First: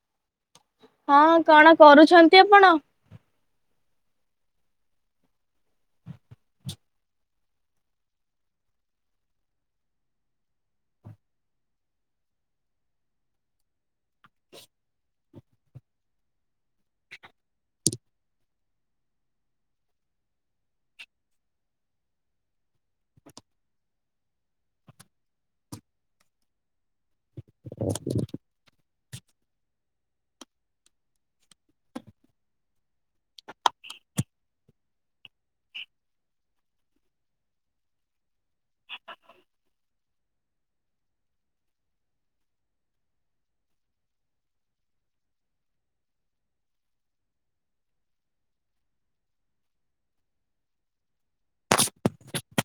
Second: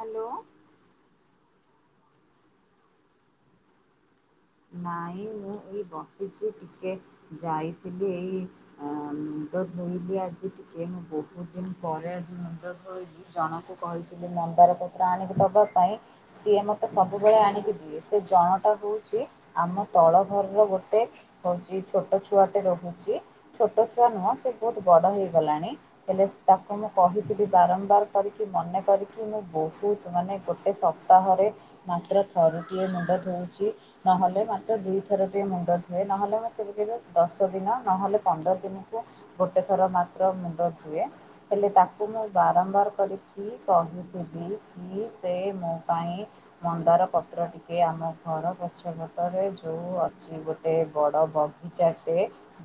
Hello. ହଁ କଣ କରୁଛନ୍ତି ଆପଣ? ନାଇଁ ମୁଁ ଏଇ ବସିଛି ଟିକେ ଯାଇଥିଲି। ଏଇ ଆ ମୁଣ୍ଡ ଧୋଇଲିି ଆଜି ଟିକେ ମୁଁ ବହୁତ ଦିନ ପରେ ଆଜି ମୁଣ୍ଡ ଧୋଇଲି। ଜଣକୁ କହିଥିଲି ମନ୍ଦାର ପତ୍ର ଆଣିକି ଦବ ପାଇଁ ସିଏ ମତେ ସବୁବେଳେ ଆଣିକି ଦିଏ। ସେ ଜଣ ଟା ହଉଚି ଆମ ତଳ ଘରର ଗୋଟେ ହଉଚି ଛୋଟ ଛୁଆଟେ ରହୁଚି। ଛୋଟ ଛୁଆ ନୁହଁ ସେ ବହୁତ ବଡ ହେଇଗଲାଣି ହେଲେ ସ ତାକୁ ମୁଁ କହିଥିଲି ବାରମ୍ବାର କରିକି ମନେ କରି କି ମୁଁ ବହୁତ ମାନେ ଗୋଟେ ସପ୍ତାହରେ ମାତ୍ର ଥରୁଟିଏ ମୁଣ୍ଡ ଧୋଉଚି। ନହେଲେ ମାତ୍ର ଦୁଇଥର ଟିକେ ମୁଣ୍ଡ ଧୁଏ ନହେଲେ ମ କେବେ କେବେ ଦଶ ଦିନ ନହେଲେ ପନ୍ଦର ଦିନକୁ ଗୋଟେ ଥର ମାତ୍ର ମୁଣ୍ଡ ଥୁଏ। ହେଲେ ତାକୁ ମୁଁ ବାରମ୍ବାର କରିକି କହିଁଚିବି କି ସେ ମୋପାଇଁ ମନ୍ଦାର ପତ୍ର ଟିକେ ଆମ ଘର କ ଛ ଭଟରେ ଯୋଉ ଅଛି ଗୋଟେ ବଡ ବଗିଚାଟେ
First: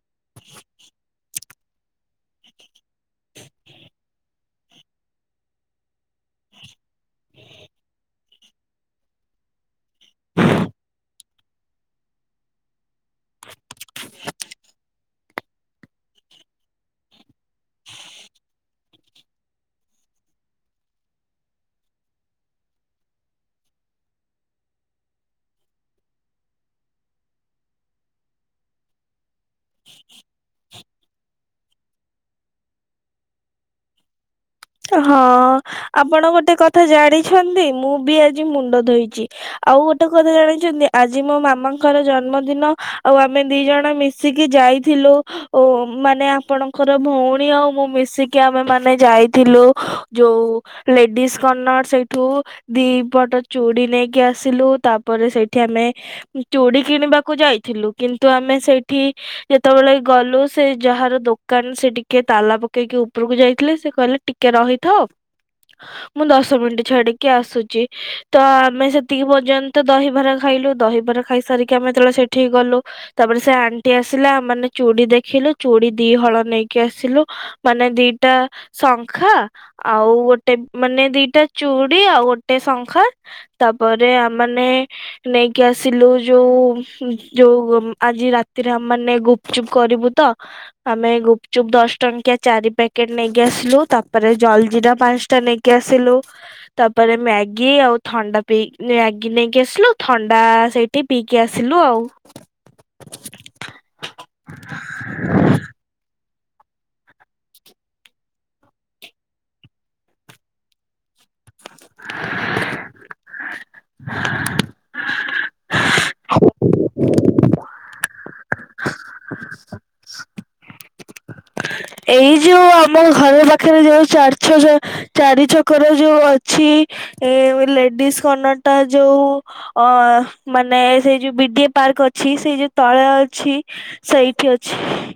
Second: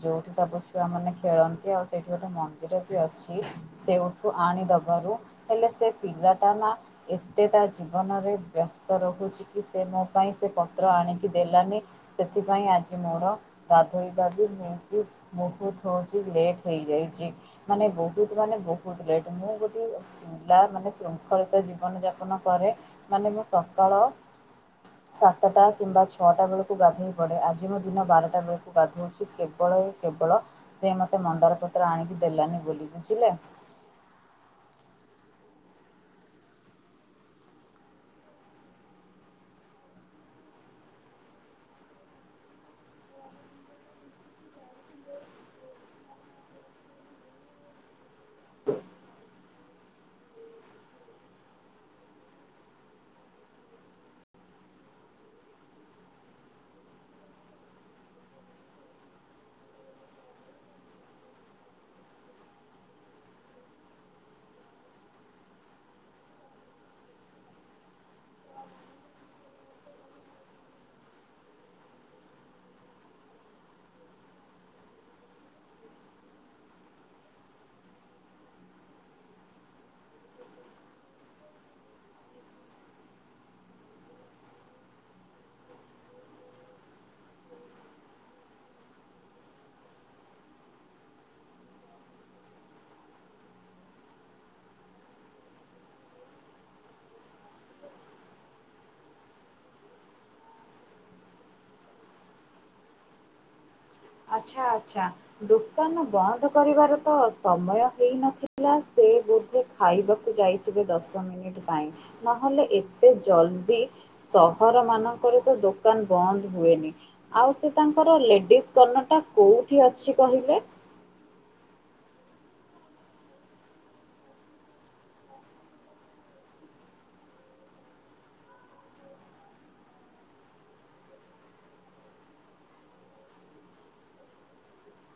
ଯୋଉଠି ସବୁ ଛୁଆ ମାନେ ଖେଳନ୍ତି ଆଉ ସେଇଠି ଗୋଟେ ମନ୍ଦିର ବି ଅଛି। ସେଉଠୁ ଆଣିଦବାରୁ ହେଲେ ସେ ପିଲାଟା ନା ଏତେ ତା ଜୀବନରେ ବ୍ୟସ୍ତ ରହୁଚିକି ସେ ମୋ ପାଇଁ ସେ ପ ତ୍ର ଆଣିକି ଦେଲାନି ସେଥିପାଇଁ ଆଜି ମୋର ଗାଧୋଇବାବି ହେଇଚି ମହୁତ୍ ହଉଚି ଲେଟ୍ ହେଇଯାଇଚି। ମାନେ ବହୁତ ମାନେ ବହୁତ ଲେଟ ମୁଁ ଗୋଟେଏ ପିଲା ମାନେ ଶୃଙ୍ଖଳିତ ଜୀବନ ଯାପନ କରେ। ମାନେ ମୁଁ ସକାଳ ତଟା କିମ୍ବା ଛଅଟା ବେଳକୁ ଗାଧୋଇ ପଡ଼େ ଆଜି ମୁଁ ଦିନ ବାରଟା ବେକୁ ଗାଧୋଉଚି କେବ ବଳ ଏଇ କେବଳ ସେ ମତେ ମନ୍ଦାର ପତ୍ର ଆଣିକି ଦେଲାନି ବୋଲି ବୁଝିଲେ? ହଁ ଆପଣ ଗୋଟେ କଥା ଜାଣିଛନ୍ତି? ମୁଁ ବି ଆଜି ମୁଣ୍ଡ ଧୋଇଚି। ଆଉ ଗୋଟେ କଥା ଜାଣିଛନ୍ତି ଆଜି ମୋ ମାମାଙ୍କର ଜନ୍ମଦିନ ଆଉ ଆମେ ଦି ଜଣ ମିଶ ସିକି ଯାଇଥିଲୁ ଓ ମାନେ ଆପଣଙ୍କର ଭଉଣୀ ଆଉ ମୁଁ ମିଶିକି ଆମେ ମାନେ ଯାଇ ଥିଲୁ ଯୋଉଁ ଲେଡିସ କର୍ଣ୍ଣର୍ ସେଇଠୁ ଦିପଟ ଚୁଡି ନେଇକି ଆସିଲୁ ତାପରେ ସେଇଠି ଆମେ ଚୁଡି କିଣିବାକୁ ଯାଇଥିଲୁ କିନ୍ତୁ ଆମେ ସେଇଠି ଯେତେବେଳେ ଗଲୁ ସେ ଯାହାର ଦୋକାନ ସେ ଟିକେ ତାଲା ପକେଇକି ଉପରକୁ ଯାଇଥିଲେ ସେ କହିଲେ ଟିକେ ରହିଥାଅ ମୁଁ ଦଶ ମିନିଟ ଛାଡିକି ଆସୁଚି ତ ଆମେ ସେତିକି ପର୍ଯ୍ୟନ୍ତ ଦହିବରା ଖାଇଲୁ ଦହିବରା ଖାଇ ସାରିକି ଆମେ ଏତେବେଳେ ସେଠି ଗଲୁ ତାପରେ ସେ ଆଣ୍ଟି ଆସିଲା ମାନେ ଚୁଡି ଦେଖିଲୁ ଚୁଡି ଦିହଳ ନେଇକି ଆସିଲୁ। ମାନେ ଦିଟା ସଙ୍କ ଙ୍ଖା ଆଉ ଗୋଟେ ମାନେ ଦିଟା ଚୁଡି ଆଉ ଗୋଟେ ଶଙ୍ଖା ତାପରେ ଆମାନେ ନେଇକି ଆସିଲୁ ଯୋଉ ଯୋଉ ଗୋମ୍ ଆଜି ରାତିରେ ଆମ ମାନେ ଗୁ ଚୁପ୍ କରିବୁ ତ ଆମେ ଗୁପଚୁପ୍ ଦଶ ଟଙ୍କିଆ ଚାରି ପ୍ୟାକେଟ ନେଇକି ଆସିଲୁ। ତାପରେ ଜଲ ଜିରା ପାନଷ୍ଟା ନେଇେକି ଆସିଲୁ। ତାପରେ ମ୍ୟାଗି ଆଉ ଥଣ୍ଡା ପି ମ୍ୟାଗି ନେଇକି ଆସିଲୁ ଥଣ୍ଡା ସେଇ ଟି ପିଇକି ଆସିଲୁ ଆଉ। ଆଛା ଆଛା ଦୋ କାନ ବନ୍ଦ କରିବାର ତ ସମୟ ହେଇନଥିଲା ସେ ବୋଧେ ଖାଇବାକୁ ଯାଇ ତୀକି ଦଶ ମିନିଟ ପାଇଁ ନହଲେ ଏତେ ଜଲଦି ସହର ମାନ ଙ୍କରତ ଦୋକାନ ବନ୍ଦ ହୁଏନି ଆଉ ସେ ତାଙ୍କର ଲେଡିସ କର୍ଣ୍ଣର ଟା କୋଉଠି ଅଛି କହିଲେ? ଏଇ ଯୋଉ ଆମ ଘର ପାଖରେ ଯୋଉ ଚାରି ଛଜ ଚାରି ଛକର ଯୋଉ ଅଛି ଏ ଲେଡିଜ କନ ଟା ଯୋଉ ଅ ମାନେ ସେଇ ଯୋଉ ବି ଡି ଏ ପାର୍କ ଅଛି ସେଇ ଯୋଉ ତଳେ ଅଛି ସେଇଠି ଅଛି।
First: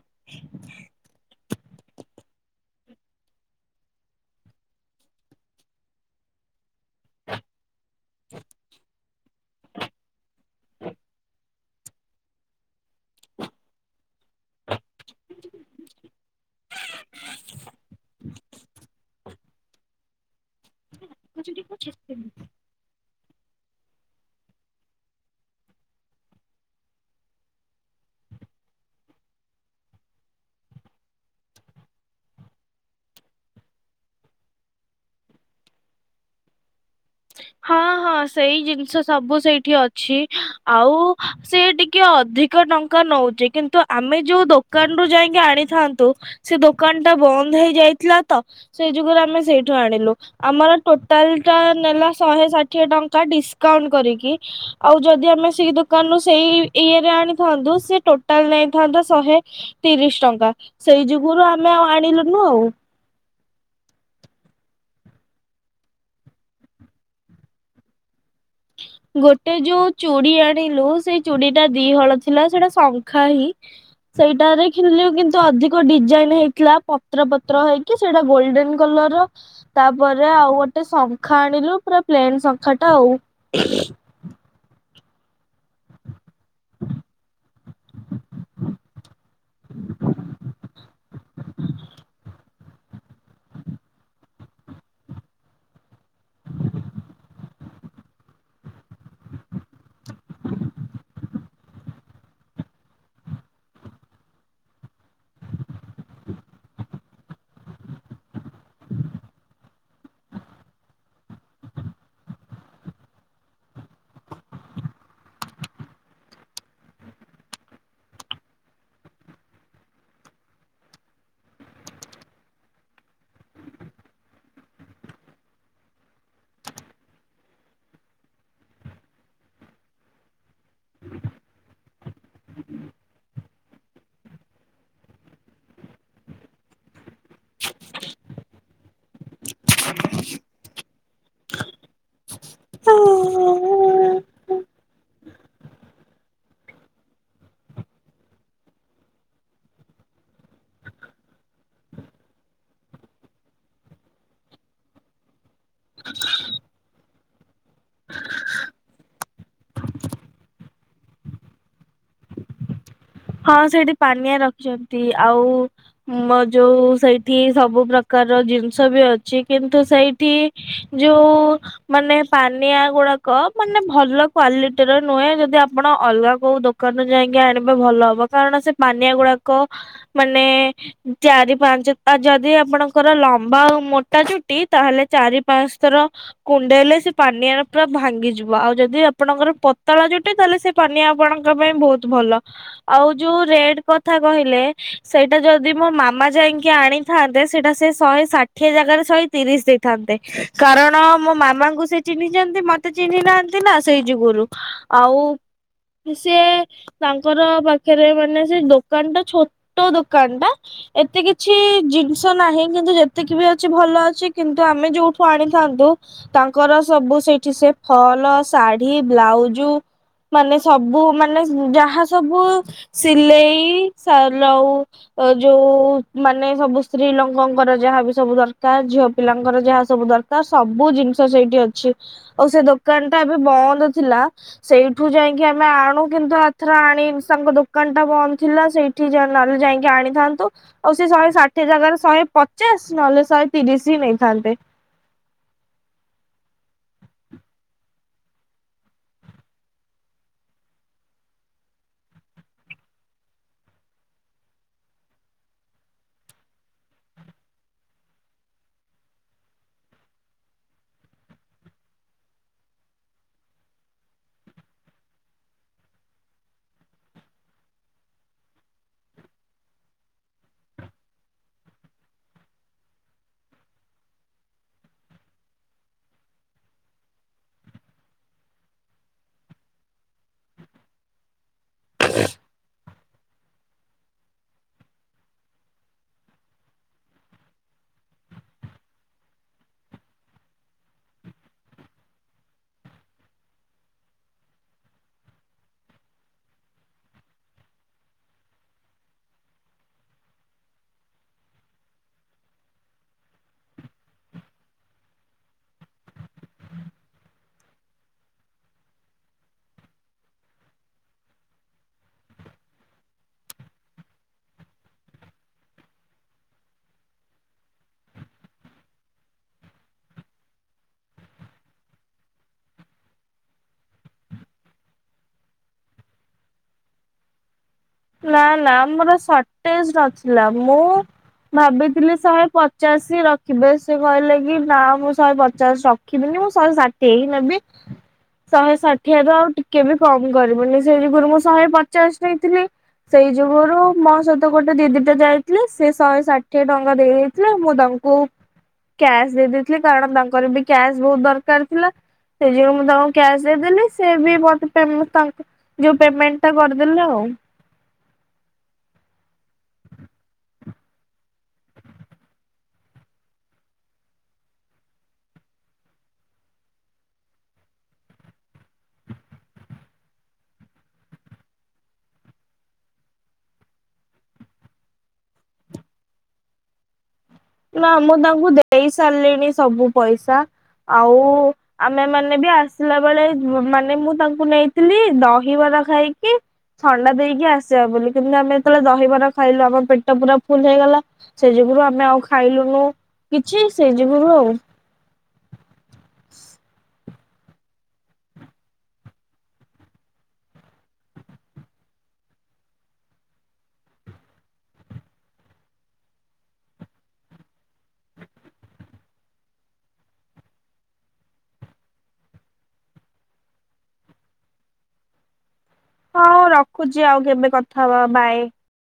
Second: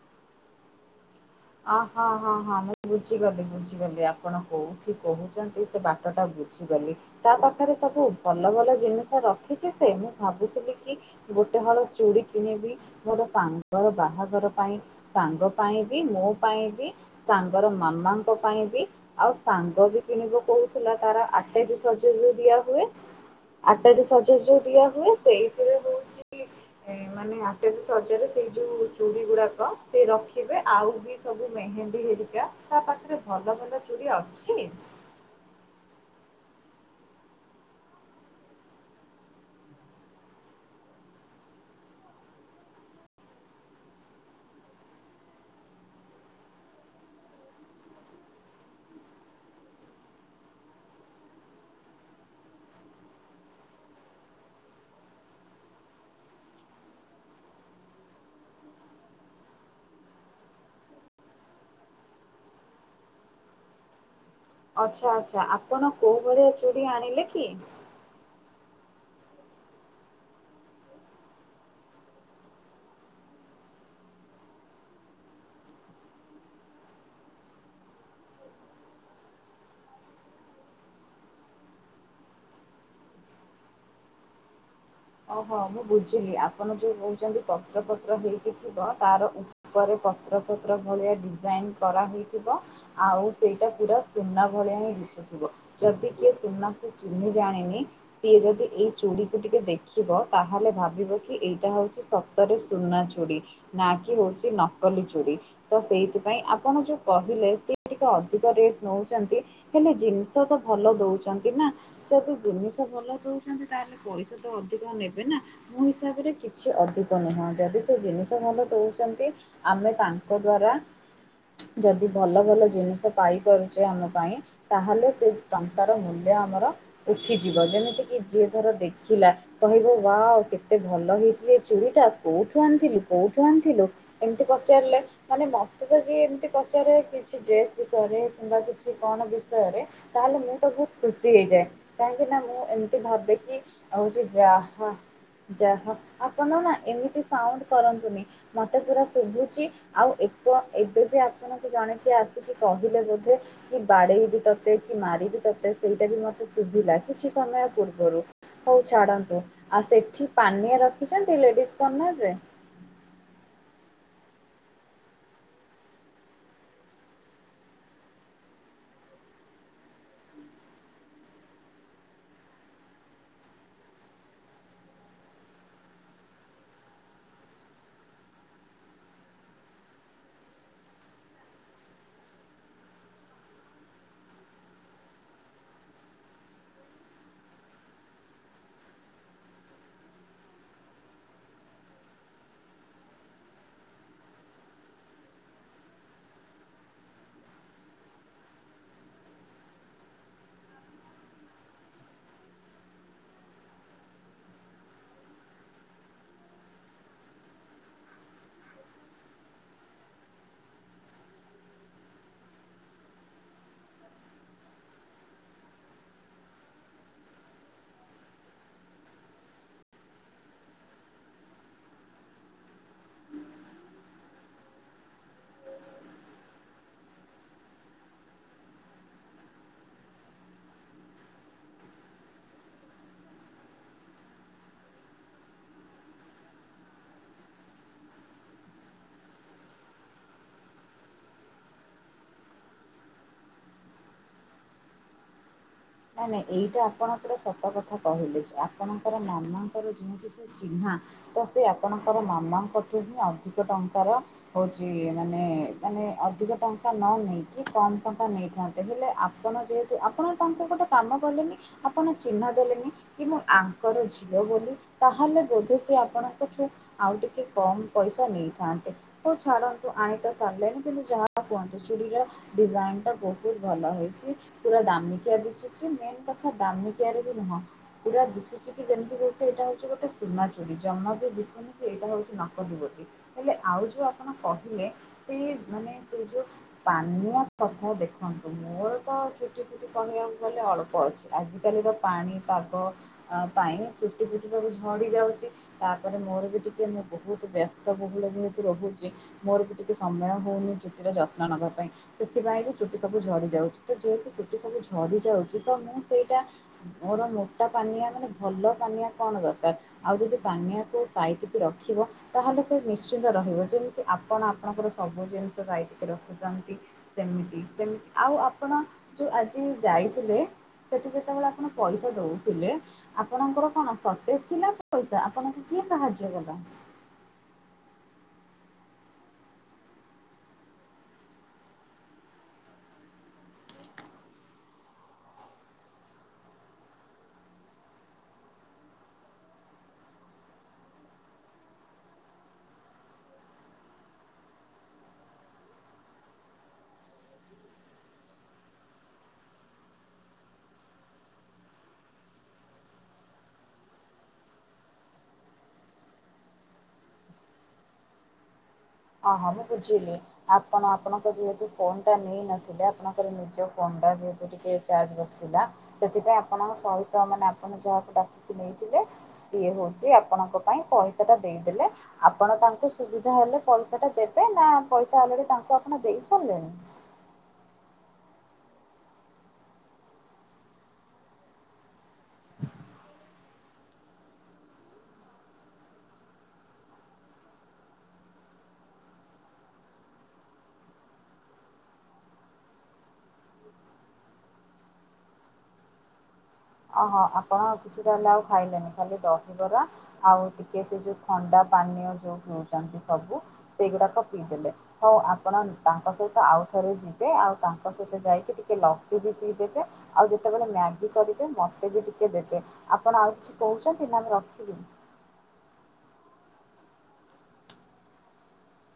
ଅ ହଁ ହଁ ହଁ ମୁଁ ବୁଝିଗଲି ବୁଝିଗଲି ଆପଣ କୋଉଠି କହୁଚନ୍ତି ସେ ବାଟଟା ଭୁ ବୁଝିଗଲି ତା ପାଖରେ ସବୁ ଭଲ ଭଲ ଜିନିଷ ରଖିଛି ସେ ମୁଁ ଭାବୁଥିଲି କି ଗୋ ମୁଁ ଗୋଟେ ହଳ ଚୁଡ଼ି କିଣିବି ମୋର ସାଙ୍ଗର ବାହାଘର ପାଇଁ ସାଙ୍ଗ ପାଇଁ ବି ମୋ ପାଇଁ ବି ସାଙ୍ଗର ମାମାଙ୍କ ପାଇଁ ବି ଆଉ ସାଙ୍ଗ ବି କିଣିବ କୋଉ ଥିଲା ତାର ଆଟେଜେ ସଜଜେ ଦିଆ ହୁଏ ଆଟାଜେ ସଜ ଯୋଉ ଦିଆ ହୁଏ ସେଇଥିରେ ହଉଛି ଏଇ ମାନେ ଆଟେଜେ ସଜରେ ସେଇ ଯୋଉ ଚୁଡ଼ି ଗୁରାକ ସେ ରଖିବେ ଆଉ ବି ସବୁ ମେହେନ୍ଦୀ ହେରିକା ତା ପାଖରେ ଭଲ ଭଲ ଚୁଡ଼ି ଅଛି ହଁ ହଁ ସେଇ ଜିନିଷ ସବୁ ସେଇଠି ଅଛି ଆଉ ସେ ଟିକେ ଅଧି ଅଧିକ ଟଙ୍କା ନଉଛି କିନ୍ତୁ ଆମେ ଯୋଉ ଦୋକାନରୁୁ ଯାଇକି ଆଣିଥାନ୍ତୁ ସେ ଦୋକାନ ଟା ବନ୍ଦ ହେଇଯାଇଥିଲା ତ ସେଇ ଯୁଗରୁ ଆମେ ସେଇଠୁ ଆଣିଲୁ ଆମର ଟୋଟାଲ ଟା ନେଲା ଶହେ ଷାଠିଏ ଟଙ୍କା ଡିସକାଉଣ୍ଟ କରିକି ଆଉ ଯଦି ଆମେ ସେଇ ଦୋକାନରୁୁ ସେଇ ଇଏରେ ଆଣିଥାନ୍ତୁ ସେ ଟୋଟାଲ ନେଇଥାନ୍ତା ଶହେ ତିରିଶ ଟଙ୍କା ସେଇ ଯୁଗୁରୁ ଆମେ ଆଉ ଆଣିଲୁନୁ ଆଉ ଆଚ୍ଛା ଆଚ୍ଛା ଆପଣ କୋଉ ଭଳିଆ ଚୁଡ଼ି ଆଣିଲେ କି? ଗୋଟେ ଯୋଉ ଚୁଡ଼ି ଆଣିଲୁ ସେଇ ଚୁଡି ଟା ଦିହଳ ଥିଲା ସେଇଟା ଶଙ୍ଖା ହିଁ ସେଇଟାରେ କିଣିଲେ କିନ୍ତୁ ଅଧିକ ଡିଜାଇନ ହେଇଥିଲା ପତ୍ର ପତ୍ର ହେଇ କି ସେଇଟା ଗୋଲଡେନ କଲର ର ତାପରେ ଆଉ ଗୋଟେ ଶଙ୍ଖା ଆଣିଲୁ ପୁରା ପ୍ଲେନ୍ ଶଙ୍ଖା ଟା ଆଉ ଓହୋ ମୁଁ ବୁଝିଲି ଆପଣ ଯୋଉ କହୁଛନ୍ତି ପତ୍ରପତ୍ର ହେଇକି ଥିବ ତାର ଉପରେ ପତ୍ର ପତ୍ର ଭଳିଆ ଡିଜାଇନ କରାହେଇଥିବ ଆଉ ସେଇଟା ପୁରା ସୁନା ଭଳିଆ ହିଁ ଦିଶୁ ଥିବ ଯଦି କିଏ ସୁନାକୁ ଚିହ୍ନି ଜାଣିନି ସିଏ ଯଦି ଏଇ ଚୁଡ଼ିକୁ ଟିକେ ଦେଖି ଦେଖିବ ତାହେଲେ ଭାବିବ କି ଏଇଟା ହଉଛି ସତରେ ସୁନା ଚୁଡ଼ି ନା କି ହଉଛି ନକଲି ଚୁଡି ତ ସେଇଥିପାଇଁ ଆପଣ ଯୋଉ କହିଲେ ସେ ଟିକେ ଅଧିକ ରେଟ୍ ନଉଛନ୍ତି ହେଲେ ଜିନିଷ ତ ଭଲ ଦଉଛନ୍ତି ନା ଯଦି ଜିନିଷ ଭଲ ଦଉଛନ୍ତି ତାହେଲେ ପଇସା ତ ଅଧିକ ନେବେ ନା ମୋ ହିସାବରେ କିଛି ଅଧିକ ନୁହଁ ଯଦି ସେ ଜିନିଷ ଭଲ ଦଉଛନ୍ତି ଆମେ ତାଙ୍କ ଦ୍ଵାରା ଯଦି ଭଲ ଭଲ ଜିନିଷ ପାଇପାରୁଛେ ଆମ ପାଇଁ, ତାହେଲେ ସେ ଟଙ୍କାର ମୂଲ୍ୟ ଆମର ଉଠିଯିବ ଯେମିତି କି ଯିଏ ଧର ଦେଖ ଖିଲା କହିବ ୱାଓ କେତେ ଭଲ ହେଇଛି ସେ ଚୁଡ଼ିଟା କୋଉଠୁ ଆଣିଥିଲୁ କଉଠୁ ଆଣିଥିଲୁ ଏମିତି ପଚାରିଲା ମାନେ ମତେ ତ ଯିଏ ଏମତି ପଚାରେ କିଛି ଡ୍ରେସ୍ ବିଷୟରେ କିମ୍ବା କିଛି କଣ ବିଷୟରେ ତାହେଲେ ମୁଁ ତ ବହୁତ ଖୁସି ହେଇଯାଏ କାହିଁକି ନା ମୁଁ ଏମିତି ଭାବେ କି ହଉଛି ଯାହା ଯାହା ଆପଣ ନା ଏମିତି ସାଉଣ୍ଡ କରନ୍ତୁନି ମତେ ପୁରା ଶୁଭୁଛି ଆଉ ଏକୁଟିଆ ଏବେ ବି ଆପଣକୁ ଜଣେ କିଏ ଆସିକି କହିଲା ଜଦି କି ବାଡେଇ ବି ତୋତେ କି ମାରିବି ତୋତେ ସେଇଟା ବି ମତେ ଶୁଭିଲା କିଛି ସମୟ ପୂର୍ବରୁ ହଉ ଛାଡନ୍ତୁ ଆଉ ସେଠି ପାନିଆ ରଖିଛନ୍ତି ଲେଡିଜ କର୍ନରରେ ହଁ ସେଇଠି ପାନିଆ ରଖିଛନ୍ତି ଆଉ ମ ଯଉ ସେଇଠି ସବୁ ପ୍ରକାରର ଜିନିଷ ବି ଅଛି କିନ୍ତୁ ସେଇଠି ଯୋଉ ମାନେ ପାନିଆ ଗୁଡାକ ମାନେ ଭଲ କ୍ଵାଲିଟିର ନୁହେଁ ଯଦି ଆପଣ ଅଲଗା କୋଉ ଦୋ ଦୋକାନ ରୁ ଯାଇକି ଆଣିବେ ଭଲ ହବ କାରଣ ସେ ପାନିଆ ଗୁଡାକ ମାନେ ଚାରି ପାଞ୍ଚ ଆ ଯଦି ଆପଣଙ୍କର ଲମ୍ବା ଆଉ ମୋଟା ଚୁଟି ତାହେଲେ ଚାରି ପାଞ୍ଚ ଥର କୁଣ୍ଡେଇଲେ ସେ ପାନିଆରା ପୁରା ଭାଙ୍ଗିଯିବ ଆଉ ଯଦି ଆପଣଙ୍କର ପତଳା ଚୁଟି ତାହେଲେ ସେ ପାନିଆ ଆପଣଙ୍କ ପାଇଁ ବହୁତ ଭଲ ଆଉ ଯୋଉ ରେଟ କଥା କହିଲେ ସେଇଟା ଯଦି ମୋ ମାମା ଯାଇକି ଆଣିଥାନ୍ତେ ସେଇଟା ସେ ଶହେ ଷାଠିଏ ଜାଗାରେ ଶହେ ତିରିଶ ଦେଇଥାନ୍ତେ କାରଣ ମୋ ମାମାଙ୍କୁ ସେ ଚିହ୍ନିଛନ୍ତି ମତେ ଚିହ୍ନି ନାହାନ୍ତି ନା ସେଇ ଯୁଗୁରୁ ଆଉ ସିଏ ତାଙ୍କର ବା ପାଖରେ ରହିବନେଇ ସେ ଦୋକାନ ଟା ଛୋଟ ଦୋକାନ ଟା ଏତେ କିଛି ଜିନିଷ ନାହିଁ କିନ୍ତୁ ଯେତିକି ବି ଅଛି ଭଲ ଅଛି କିନ୍ତୁ ଆମେ ଯୋଉଠୁ ଆଣିଥାନ୍ତୁ ତାଙ୍କର ସବୁ ସେଇଠି ସେ ଫଅଲ ଶାଢୀ ବ୍ଲାଉକୁ ମାନେ ସବୁ ମାନେ ଯାହା ସବୁ ସିଲେଇ ଶାଲାଉ ଅ ଯୋଉ ମାନେ ସବୁ ସ୍ତ୍ରୀ ଲୋକଙ୍କର ଯାହା ବି ସବୁ ଦରକାର ଝିଅ ପିଲାଙ୍କର ଯାହା ସବୁ ଦରକା ତ ସବୁ ଜିନିଷ ସେଇଠି ଅଛି ଆଉ ସେ ଦୋକାନ ଟା ଏବେ ବନ୍ଦ ଥିଲା ସେଇଠୁ ଯାଇକି ଆମେ ଆଣୁ କିନ୍ତୁ ଆର ଥର ଆଣି ତାଙ୍କ ଦୋକାନ ଟା ବନ୍ଦ ଥିଲା ସେଇଠି ଜା ନହେଲେ ଯାଇକି ଆଣିଥାନ୍ତୁ ଆଉ ସେ ଶହେ ଷାଠିଏ ଜାଗାରେ ଶହେ ପଚାଶ ନହେଲେ ଶହେ ତିରିଶ ହିଁ ନେଇଥାନ୍ତେ। ନାଇ ନାଇଁ ଏଇଟା ଆପଣ ପୁରା ସତ କଥା କହିଲେ ଆପଣଙ୍କର ମାମାଙ୍କର ଯେତେ ଚିହ୍ନା ତ ସେ ଆପଣଙ୍କର ମାମାଙ୍କଠୁ ହିଁ ଅଧିକ ଟଙ୍କାର ହଉଛି ମାନେ ମାନେ ଅଧିକ ଟଙ୍କା ନ ନେଇକି କମ ଟଙ୍କା ନେଇଥାନ୍ତେ ହେଲେ ଆପଣ ଯେହେତୁ ଆପଣ ତାଙ୍କୁ ଗୋଟେ କାମ କଲେନି ଆପଣ ଚି଼ହ୍ନଆ ଦେଲେନି କି ମୁଁ ଆଙ୍କର ଝିଅ ବୋଲି ତାହେଲେ ବୋଧେ ସିଏ ଆପଣଙ୍କଠୁ ଆଉ ଟିକେ କମ ପଇସା ନେଇଥାନ୍ତେ। ହଉ ଛାଡନ୍ତୁ ଆଣି ତ ସାରିଲେଣି କିନ୍ତୁ ଯାହା କୁହନ୍ତୁ ଚୁଡ଼ି ର ଡିଜାଇନ୍ ଟା ବହୁତ ଭଲ ହୋଇଛି ପୁରା ଦାମିକିଆ ଦିଶୁ ଭଲ ଦିଶୁଛି ମେନ କଥା ଦାମିକିଆରେ ବି ନୁହଁ ପୁରା ଦିଶୁଚି କି ଯେମିତି ହଉଚି ଏଇଟା ହଉଚି ଗୋଟେ ସୁନା ଚୁଡି ଜମା ବି ଦିଶୁନି ଏଇଟା ହଉଚି ନକଲି ବୋଲି ହେଲେ ଆଉ ଯୋଉ ଆପଣ କହିଲେ ସେଇ ମାନେ ସେଇ ଯୋଉ ପାନିଆଁ କଥା ଦେଖନ୍ତୁ ମୋର ତ ଚୁଟି ଫୁଟି କହିବାକୁ ଗଲେ ଅଳ୍ପ ଅଛି ଆଜିକାଲିର ପାଣି ପାଗ ଆ ପାଇଁ ଚୁଟି ଫୁଟି ସବୁ ଝଡି ଯାଉଛି ତାପରେ ମୋର ବି ଟିକେ ମୁଁ ବହୁତ ବ୍ୟସ୍ତ ବହୁଳ ଯେହେତୁ ରହୁଛି। ମୋର ବି ଟିକେ ସମୟ ହଉନି ଚୁଟି ର ଯତ୍ନ ନବା ପାଇଁ। ସେଥିପାଇଁ ବି ଚୁଟି ସବୁ ଝଡି ଯାଉଛି ତ ଯେହେତୁ ଚୁଟି ସବୁ ଝଡି ଯାଉଛି ତ ମୁଁ ସେଇଟା ମୋର ମୋଟା ପାନିଆ ମାନେ ଭଲ ପାନିଆ କଣ ଦରକାର। ଆଉ ଯଦି ପାନିଆକୁ ସାଇତିକି ରଖିବ ତାହେଲେ ସେ ନିଶ୍ଚିନ୍ତ ରହିବ ଯେମିତି ଆପଣ ଆପଣଙ୍କର ସବୁ ଜିନିଷ ସାଇତିକି ରଖୁଛନ୍ତି। ସେମିତି ସେ ଆଉ ଆପଣ ଯୋଉ ଆଜି ଯାଇଥିଲେ ସେଠି ଯେତେବେଳେ ଆପଣ ପଇସା ଦଉଥିଲେ ଆପଣଙ୍କର କଣ ସଟେଜ୍ ଥିଲା ପଇସା ଆପଣଙ୍କୁ କିଏ ସାହାଯ୍ୟ କଲା? ନାଁ ନାଁ ମୋର ସଟେଜ୍ ନଥିଲା ମୁଁ ଭାବିଥିଲି ଶହେ ପଚାଶି ହି ରଖିବେ ସେ କହିଲେ କି ନା ମୁଁ ଶହେ ପଚାଶ ରଖି ରଖିବିନି ମୁଁ ଶହେ ଷାଠିଏ ହିଁ ନେବି। ଶହେ ଷାଠିଏ ର ଆଉ ଟିକେ ବି କମ କରିବୁନି ସେ ଯୁଗରୁ ମୁଁ ଶହେ ପଚାଶ ନେଇଥିଲି ସେଇ ଯୁଗୁରୁ ମୋ ସହିତ ଗୋଟେ ଦିଦି ଟେ ଯାଇଥିଲେ ସେ ଶହେ ଷାଠିଏ ଟଙ୍କା ଦେଇ ଦେଇେଥିଲେ ମୁଁ ତାଙ୍କୁ ମୁଁ କ୍ୟାସ୍ ଦେଇ ଦେଇେଥିଲି କାରଣ ତାଙ୍କର ବି କ୍ୟାସ୍ ବହୁତ ଦରକାର ଥିଲା ସେଇ ଯୋଗୁ ମୁଁ ତାଙ୍କୁ କ୍ୟାସ ଦେଇଦେଲି ସେ ବି ମୋତେ ପେମେ ତାଙ୍କ ଯୋଉ ପେମେଣ୍ଟ ଟା କରିଦେଲେ ଆଉ। ହାଁ ମୁଁ ବୁଝିଲି। ଆପଣ ଆପଣଙ୍କର ଯେହେତୁ ଫୋନ ଟା ନେଇନଥିଲେ ଆପଣଙ୍କର ନିଜ ଫୋନ ଟା ଯେହେ ଟିକେ ଚାର୍ଜ ବସିଥିଲା ସେଥିପାଇଁ ଆପଣଙ୍କ ସହିତ ମାନେ ଆପଣ ଯାହାକୁ ଡାକିକି ନେଇଥିଲେ ସିଏ ହଉଛି ଆପଣଙ୍କ ପାଇଁ ପଇସାଟା ଦେଇଦେଲେ ଆପଣ ତାଙ୍କୁ ସୁବିଧା ହେଲେ ପଇସା ଟା ଦେବେ ନା ପଇସା ଅଲରେଡି ତାଙ୍କୁ ଆପଣ ଦେଇ ସାରିଲେଣି? ନା ମୁଁ ତାଙ୍କୁ ଦେଇ ସାରିଲିଣି ସବୁ ପଇସା ଆଉ ଆମେମାନେ ବି ଆସିଲା ବେଳେ ମାନେ ମୁଁ ତାଙ୍କୁ ନେଇଥିଲି ଦହିବରା ଖାଇକି ଥଣ୍ଡା ଦେଇକି ଆସିବା ବୋଲି କିନ୍ତୁ ଆମେ ଯେତେବେଳେ ଦହିବରା ଖାଇଲୁ ଆମ ପେଟ ପୁରା ଫୁଲ୍ ହେଇଗଲା। ସେଇ ଯୁଗୁରୁ ଆମେ ଆଉ ଖାଇଲୁନୁ କିଛି ସେଇ ଯୁଗୁରୁ ଆଉ। ଓହୋ ଆପଣ କିଛି ତାହେଲେ ଆଉ ଖାଇଲେନି, ଖାଲି ଦହିବରା ଆଉ ଟିକେ ସେ ଯୋଉ ଥଣ୍ଡା ପାନୀୟ ଯୋଉ ପିଉଚନ୍ତି ସବୁ ସେଇଗୁଡାକ ପିଇଦେଲେ। ହଉ ଆପଣ ତାଙ୍କ ସହିତ ଆଉଥରେ ଯିବେ ଆଉ ତାଙ୍କ ସହିତ ଯାଇକି ଟିକେ ଲସି ବି ପିଇଦେବେ। ଆଉ ଯେତେବେଳେ ମ୍ୟାଗି କରିବେ ମତେ ବି ଟିକେ ଦେବେ, ଆପଣ ଆଉ କିଛି କହୁଛନ୍ତି ନା ଆମେ ରଖିବି? ହଁ ରଖୁଛି ଆଉ କେବେ କଥା ହବା ବାଏ।